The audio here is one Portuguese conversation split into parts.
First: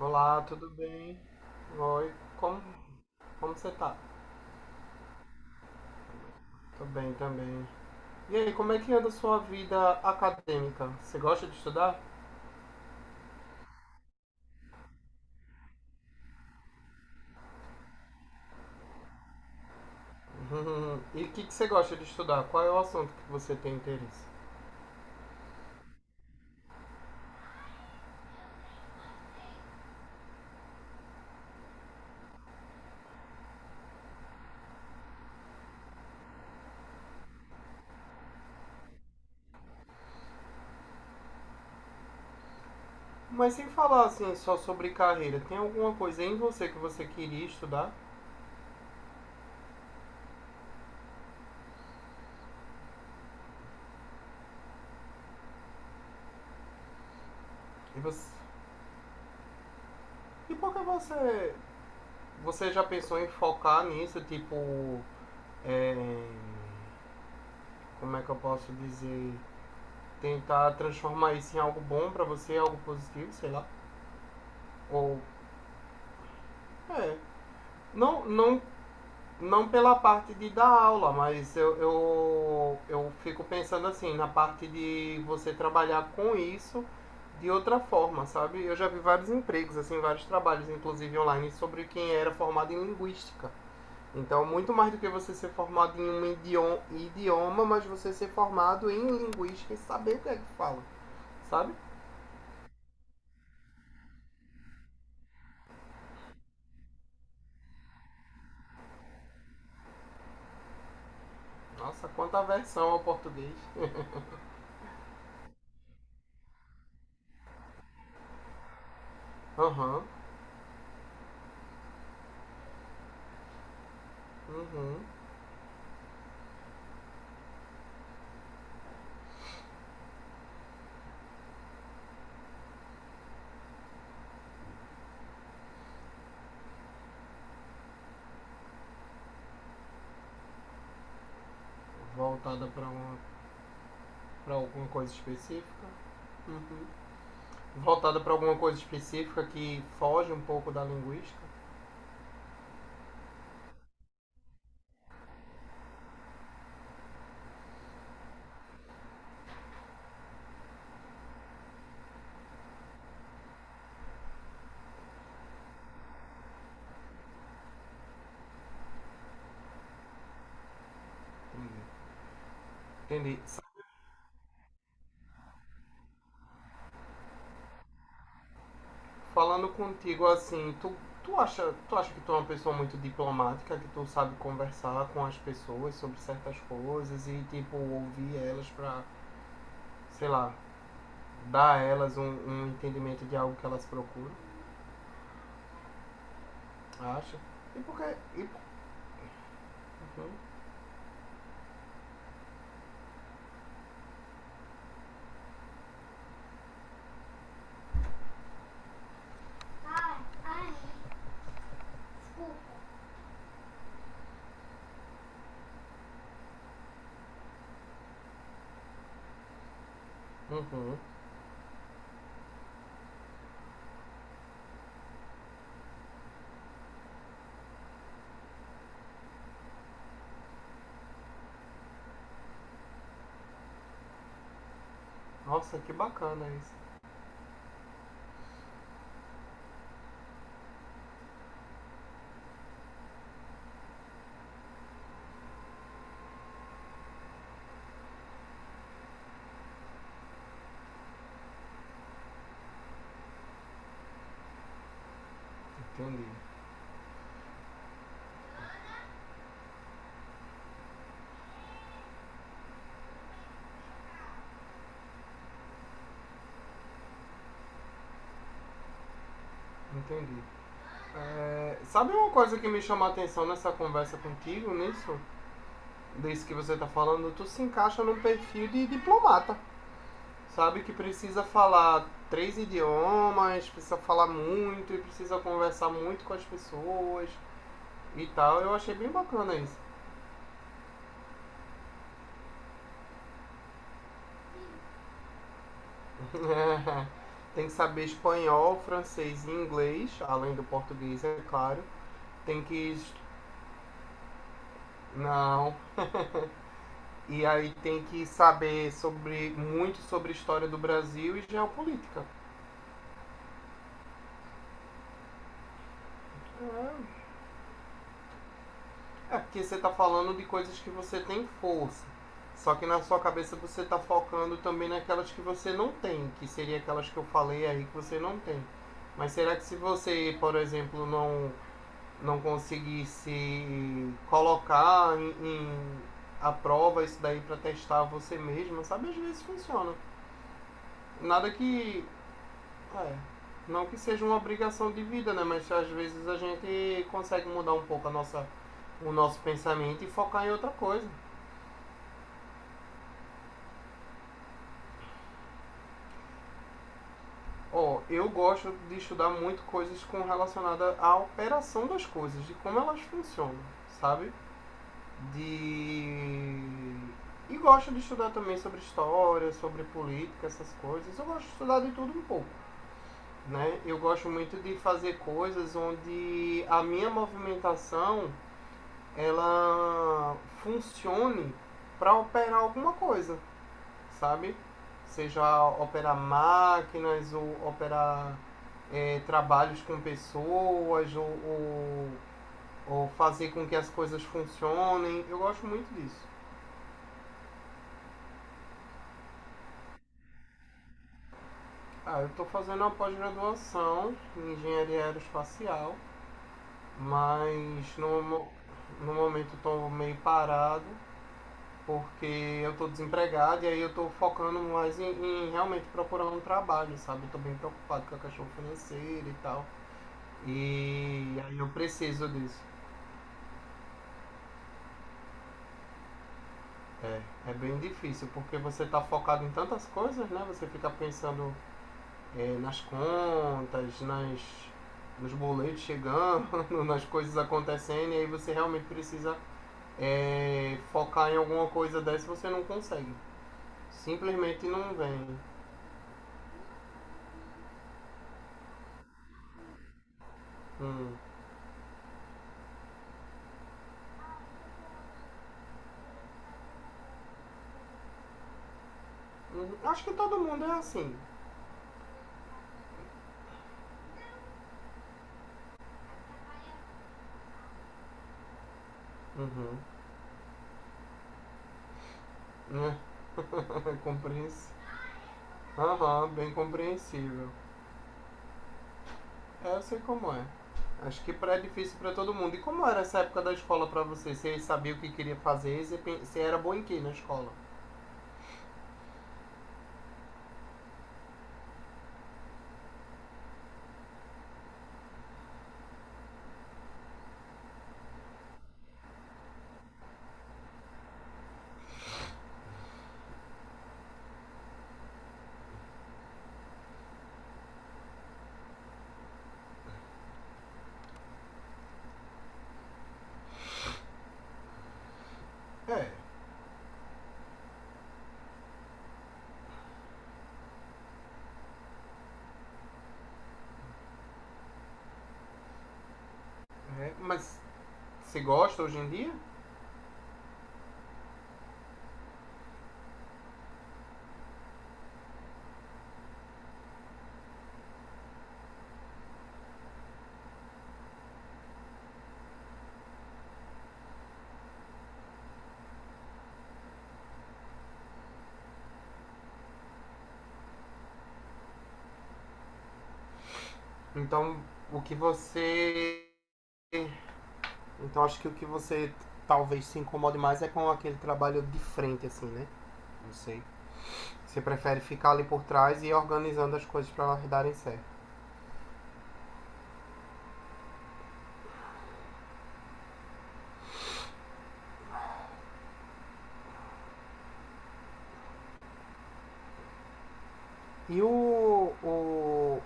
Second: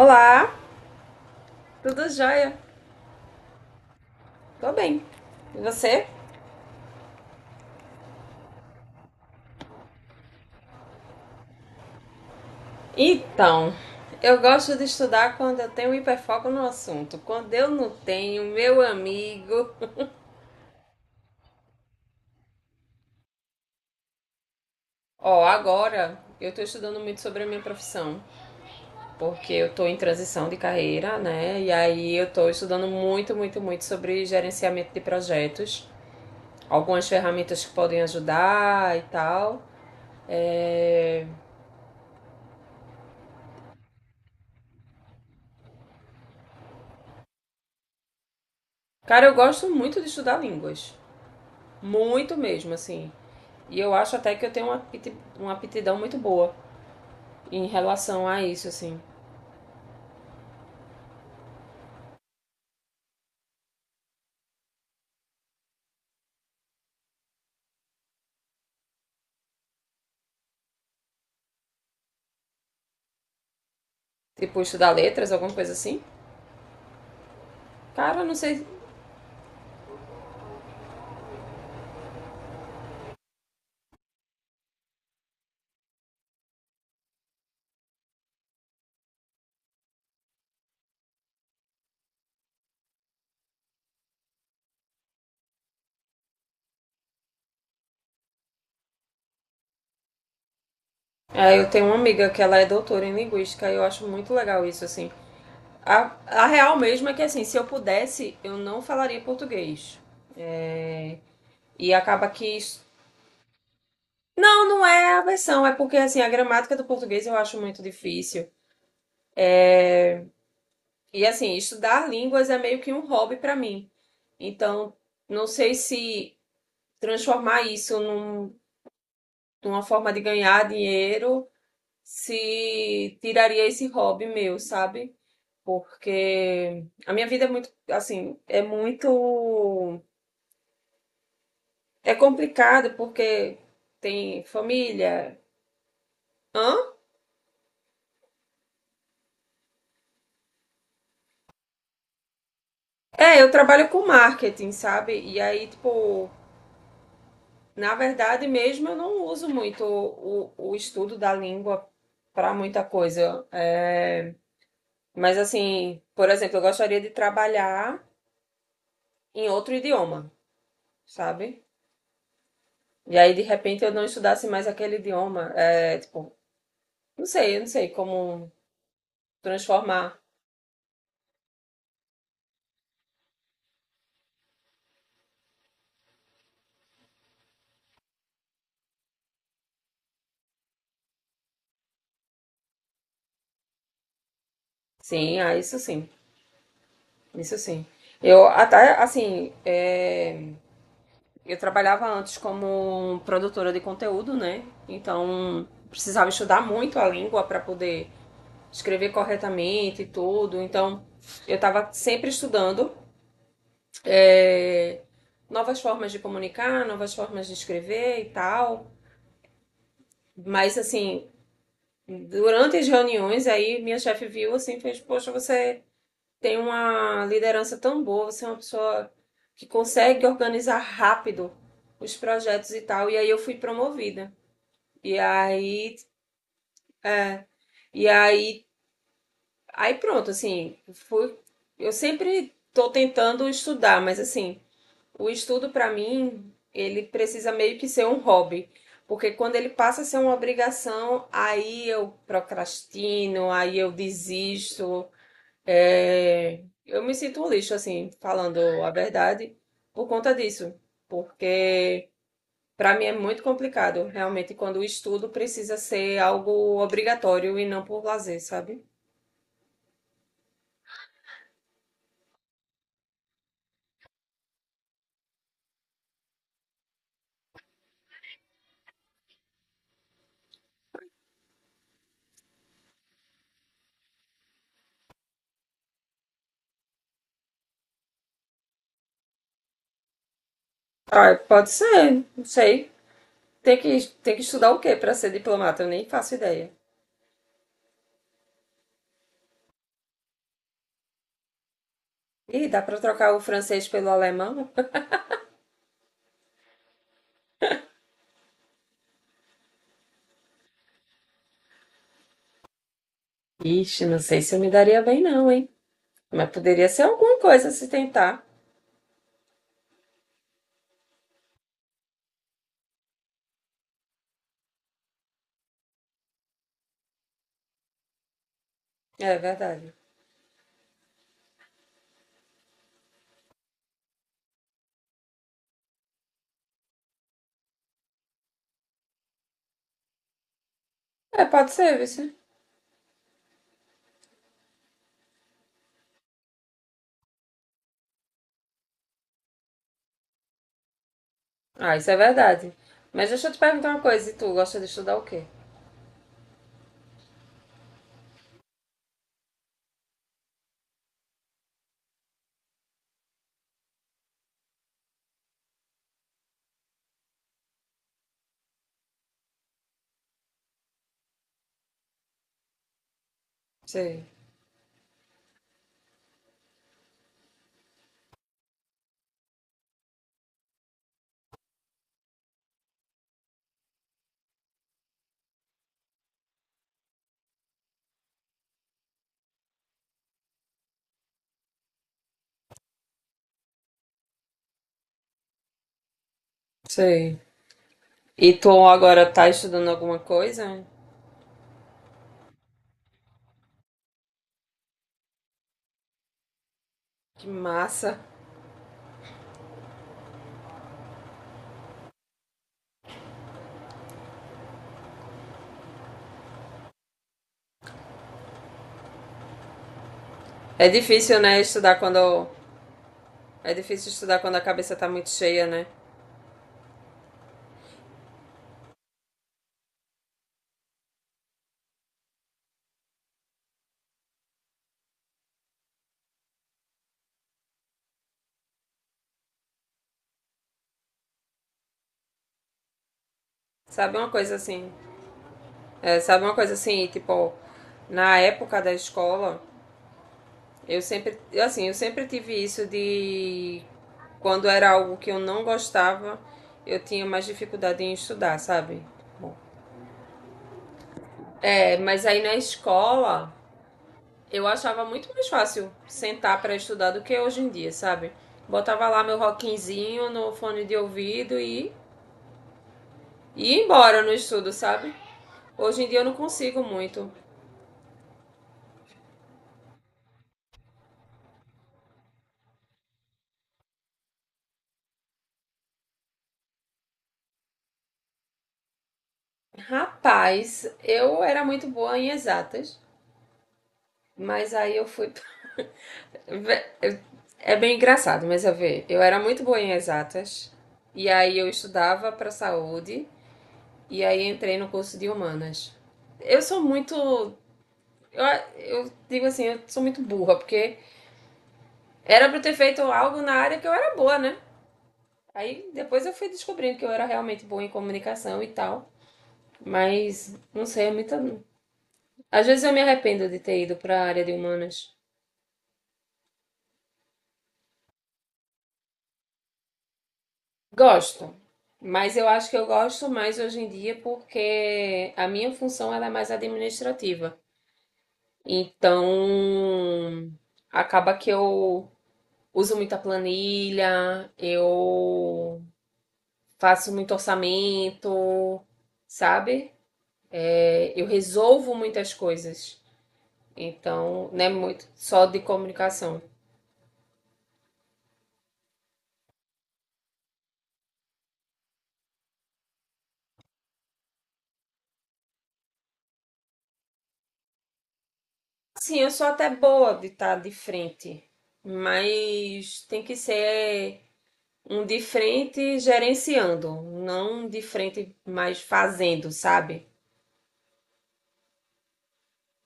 Olá, tudo bem? tudo Oi, jóia? como, como você tá? Tô bem. E você? Tô bem também. E aí, como é que anda a sua vida acadêmica? Você gosta de estudar? Então, eu gosto de estudar quando eu tenho um hiperfoco no assunto. Quando eu não tenho, meu amigo. Uhum. E o que você gosta de estudar? Qual é o assunto que você tem interesse? Agora eu tô estudando muito sobre a minha profissão, porque eu tô em transição de carreira, né? E aí eu tô estudando muito, muito, muito sobre gerenciamento de projetos, algumas ferramentas que podem ajudar e tal. É, Mas sem falar assim só sobre carreira, tem alguma coisa em você que você queria estudar? Cara, eu gosto muito de estudar línguas. Muito mesmo, assim. E eu acho até que eu tenho uma aptidão muito boa em E, relação você... a isso, assim. e por que você. Você já pensou em focar nisso? É, Como é que eu posso dizer? Tentar transformar isso em algo bom pra você, algo positivo, sei lá. Tipo, estudar Ou. letras, alguma coisa assim. É. Cara, Não, não não, sei. não pela parte de dar aula, mas eu fico pensando assim, na parte de você trabalhar com isso de outra forma, sabe? Eu já vi vários empregos, assim, vários trabalhos, inclusive online, sobre quem era formado em linguística. Então, muito mais do que você ser formado em um idioma mas você ser formado em linguística e saber o que é que fala, É, eu sabe? tenho uma amiga que ela é doutora em linguística e eu acho muito legal isso, assim. A real mesmo é que, assim, se eu pudesse, eu não falaria português. E Nossa, acaba quanta que aversão ao português. não, não é a versão, é porque, assim, a gramática do português eu acho muito difícil. Aham. E, assim, estudar línguas é meio que um hobby pra mim. Então, Uhum. não sei se transformar isso numa forma de ganhar dinheiro se tiraria esse hobby meu, sabe? Porque a minha vida é muito, assim, é muito. É Voltada para complicado uma porque tem para alguma coisa família. específica. Hã? Uhum. Voltada para alguma coisa específica que foge um pouco da linguística. É, eu trabalho com marketing, sabe? E aí, tipo, na verdade mesmo eu não uso muito o estudo da língua para muita coisa. É, mas assim, por exemplo, eu gostaria de trabalhar em outro idioma, sabe? Entendi. E aí, Entendi. de S- repente, eu não estudasse mais aquele idioma. É, tipo, não sei, eu não sei como Falando transformar. contigo assim, tu acha, tu acha que tu é uma pessoa muito diplomática, que tu sabe conversar com as pessoas sobre certas coisas e tipo ouvir elas pra, sei lá, dar a elas um, um entendimento de algo que elas procuram? Sim, ah, isso sim, Acha? isso E sim. por que Eu e até, assim, por- uhum. Eu trabalhava antes como produtora de conteúdo, né? Então, precisava estudar muito a língua para poder escrever corretamente e Ai, tudo. ai, Então, eu estava sempre desculpa. estudando é, novas formas de comunicar, novas formas de escrever e tal. Mas Uhum. assim, durante as reuniões, aí minha chefe viu assim, fez, poxa, você tem uma liderança tão boa, você é uma pessoa que consegue organizar rápido os projetos e tal. E aí eu fui promovida. E Nossa, que aí, bacana isso. e aí, pronto, assim, fui, eu sempre tô tentando estudar, mas assim, o estudo, para mim, ele precisa meio que ser um hobby. Porque quando ele passa a ser uma obrigação, aí eu procrastino, aí eu desisto. Entendi. Eu me sinto um lixo, assim, falando a verdade, por conta disso. Porque para mim é muito complicado, realmente, quando o estudo precisa ser algo obrigatório e não por lazer, sabe? Entendi. É, sabe uma coisa que me chamou a atenção nessa conversa contigo, nisso? Disso que você tá falando, tu se encaixa num perfil de diplomata, sabe? Que precisa falar três idiomas, precisa falar muito e precisa conversar muito com as pessoas e tal. Eu achei bem bacana isso. Ah, pode ser, não sei. Tem que estudar o quê para ser diplomata? Eu nem faço ideia. Tem que saber espanhol, francês e inglês, além do português, é claro. Tem Ih, dá que. pra trocar o francês pelo alemão? Não, e aí tem que saber sobre muito sobre a história do Brasil e geopolítica. Ixi, não sei se eu me daria bem não, hein? Mas poderia ser alguma coisa se tentar. É porque você tá falando de coisas que você tem força. Só que na sua cabeça você tá focando também naquelas que você não tem, que seria aquelas que eu falei aí que você não tem. É Mas será que se verdade. você, por exemplo, não conseguir se colocar em a prova isso daí para testar você mesmo, sabe? Às vezes funciona. É, Nada pode ser, que viu? É. Não que seja uma obrigação de vida, né? Mas às vezes a gente consegue mudar um pouco a o nosso pensamento e focar em outra coisa. Ah, isso é verdade. Mas deixa eu te perguntar uma coisa, e tu gosta de estudar o quê? Ó, eu gosto de estudar muito coisas com relacionada à operação das coisas, de como elas funcionam, sabe? De E gosto de estudar também sobre história, sobre política, essas coisas. Eu gosto de estudar de tudo um pouco, né? Eu Sei, gosto muito de fazer coisas onde a minha movimentação ela funcione para operar alguma coisa, sabe? Seja operar máquinas ou operar trabalhos com pessoas ou fazer com que as coisas funcionem. Eu gosto muito disso. sei. E tu agora tá estudando alguma coisa? Ah, eu estou fazendo uma pós-graduação em engenharia aeroespacial, Que mas massa. No momento estou meio parado porque eu tô desempregado e aí eu tô focando mais em realmente procurar um trabalho, sabe? Eu tô bem preocupado com a questão financeira e tal. É difícil, E aí né, eu estudar preciso quando disso. é difícil estudar quando a cabeça tá muito cheia, né? É bem difícil, porque você tá focado em tantas coisas, né? Você fica pensando nas contas, nos boletos chegando, nas coisas acontecendo, e aí você realmente precisa focar em alguma coisa dessa e você não consegue. Sabe uma coisa Simplesmente assim? não vem. É, sabe uma coisa assim, tipo, na época da escola, eu Hum, sempre, assim, eu sempre tive isso de quando era algo que eu não gostava, eu tinha mais dificuldade em estudar, sabe? Acho que todo mundo é assim. É, mas aí na escola, eu achava muito mais fácil sentar para estudar do que hoje em dia, sabe? Botava lá meu Uhum. rockinzinho no fone de ouvido e ia embora no estudo, Compreensi... sabe? Hoje em dia eu Aham, não bem consigo muito. compreensível. É, eu sei como é. Acho que pré é difícil pra todo mundo. E como era essa época da escola pra você? Você sabia o que queria fazer? Você era boa em quê na escola? Rapaz, eu era muito boa em exatas, mas aí eu fui Vé- é bem engraçado, mas eu era muito boa em exatas e aí eu estudava para saúde e aí entrei no curso de humanas. Eu sou muito eu, eu digo assim, eu sou muito burra, porque era para ter feito algo na área que eu era boa, né? Aí É, depois eu fui descobrindo que eu era realmente boa em comunicação e tal, mas não sei, é muita. Às vezes eu me arrependo de ter ido para a área de humanas. É, mas você gosta hoje em dia? Gosto, mas eu acho que eu gosto mais hoje em dia porque a minha função ela é mais administrativa. Então, acaba que eu uso muita planilha, eu faço muito orçamento, sabe? Eu resolvo muitas coisas. Então, Então, não é o muito que só de você. comunicação. Então, acho que o que você t- talvez se incomode mais é com aquele trabalho de frente, assim, né? Não sei. Você prefere ficar ali por trás e ir organizando as coisas pra elas darem certo. Sim, eu sou até boa de estar de frente, mas tem que ser um de frente gerenciando, não um de frente mais fazendo, sabe? E o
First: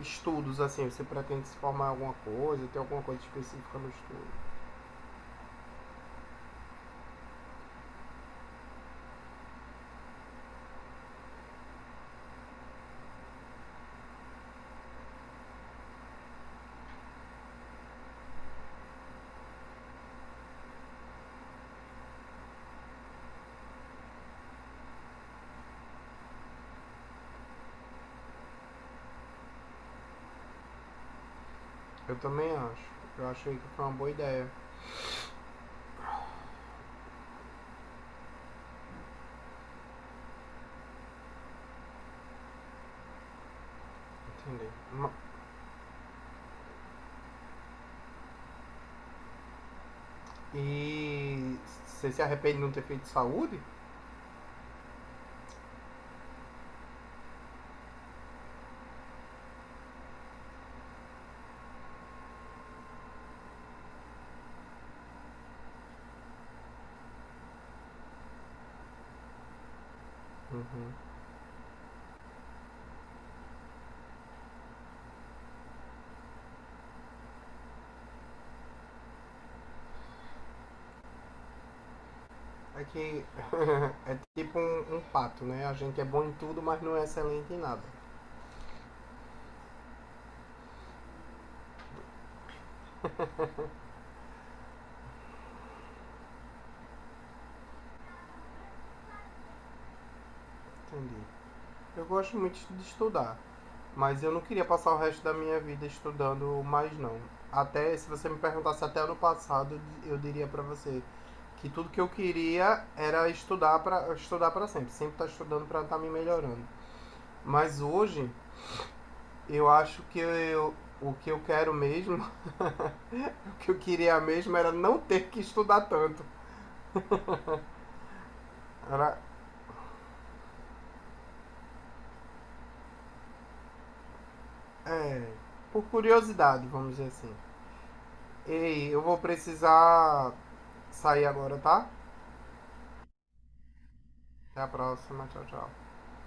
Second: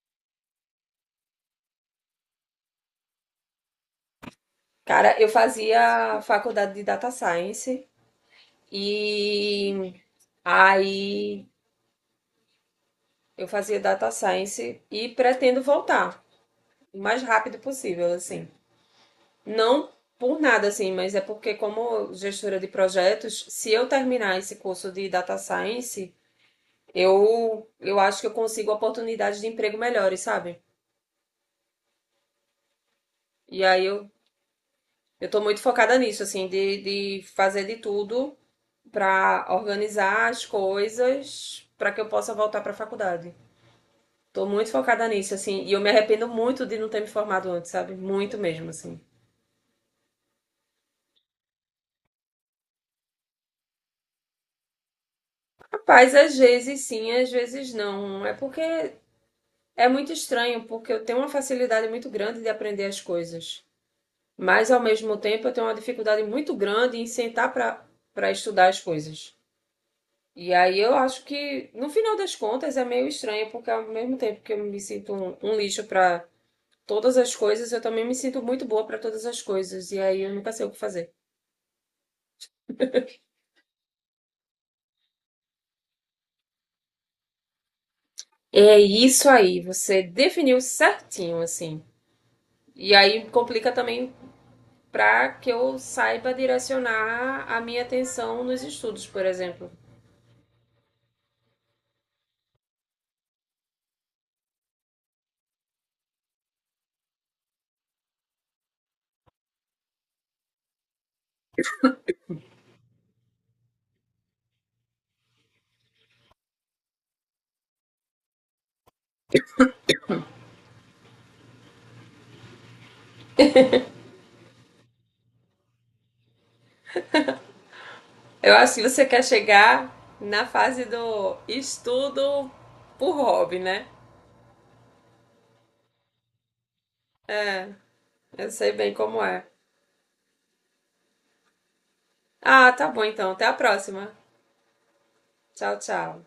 estudos, assim, você pretende se formar em alguma coisa, ter alguma coisa específica no estudo? Cara, eu fazia faculdade de data science e aí eu fazia data science e pretendo voltar o mais rápido possível, assim. Não por nada, assim, mas é porque como gestora de projetos, se eu terminar esse curso de data science, eu acho que eu consigo oportunidades de emprego melhores, sabe? Eu também acho. Eu achei E que aí foi uma boa ideia. eu tô muito focada nisso, assim, de fazer de tudo pra organizar as coisas pra que eu possa voltar pra faculdade. Tô Entendi. muito focada nisso, assim, e eu me arrependo muito de não ter me formado antes, sabe? Muito mesmo, assim. E você se arrepende de não ter feito saúde? Rapaz, às vezes sim, às vezes não. É porque é muito estranho, porque eu tenho uma facilidade muito grande de aprender as coisas. Mas ao mesmo tempo eu tenho uma dificuldade muito grande em sentar pra estudar as coisas. E aí eu Uhum. acho que, no final das contas, é meio estranho, porque ao mesmo tempo que eu me sinto um lixo pra todas as coisas, eu também me sinto muito boa pra todas as coisas. E aí eu nunca sei o que fazer. É que é tipo um pato, né? A gente é bom em tudo, mas não é excelente em nada. É isso aí, você definiu certinho, assim. E aí complica também pra que eu saiba direcionar a minha atenção nos estudos, por exemplo. Entendi. Eu gosto muito de estudar. Mas eu não queria passar o resto da minha vida estudando mais, não. Até se você me perguntasse até ano passado, eu diria pra você que tudo que eu queria era estudar para estudar para sempre, sempre estar estudando para estar me melhorando. Mas hoje eu acho que eu, o que eu quero mesmo, o que eu queria mesmo era não ter que estudar tanto. Eu acho que você Era quer chegar na fase do estudo por hobby, né? É, por curiosidade, vamos dizer assim. É, eu sei Ei, bem eu vou como é. precisar sair agora, tá? Ah, tá bom então. Até a próxima. Até a próxima, tchau, tchau. Tchau, tchau.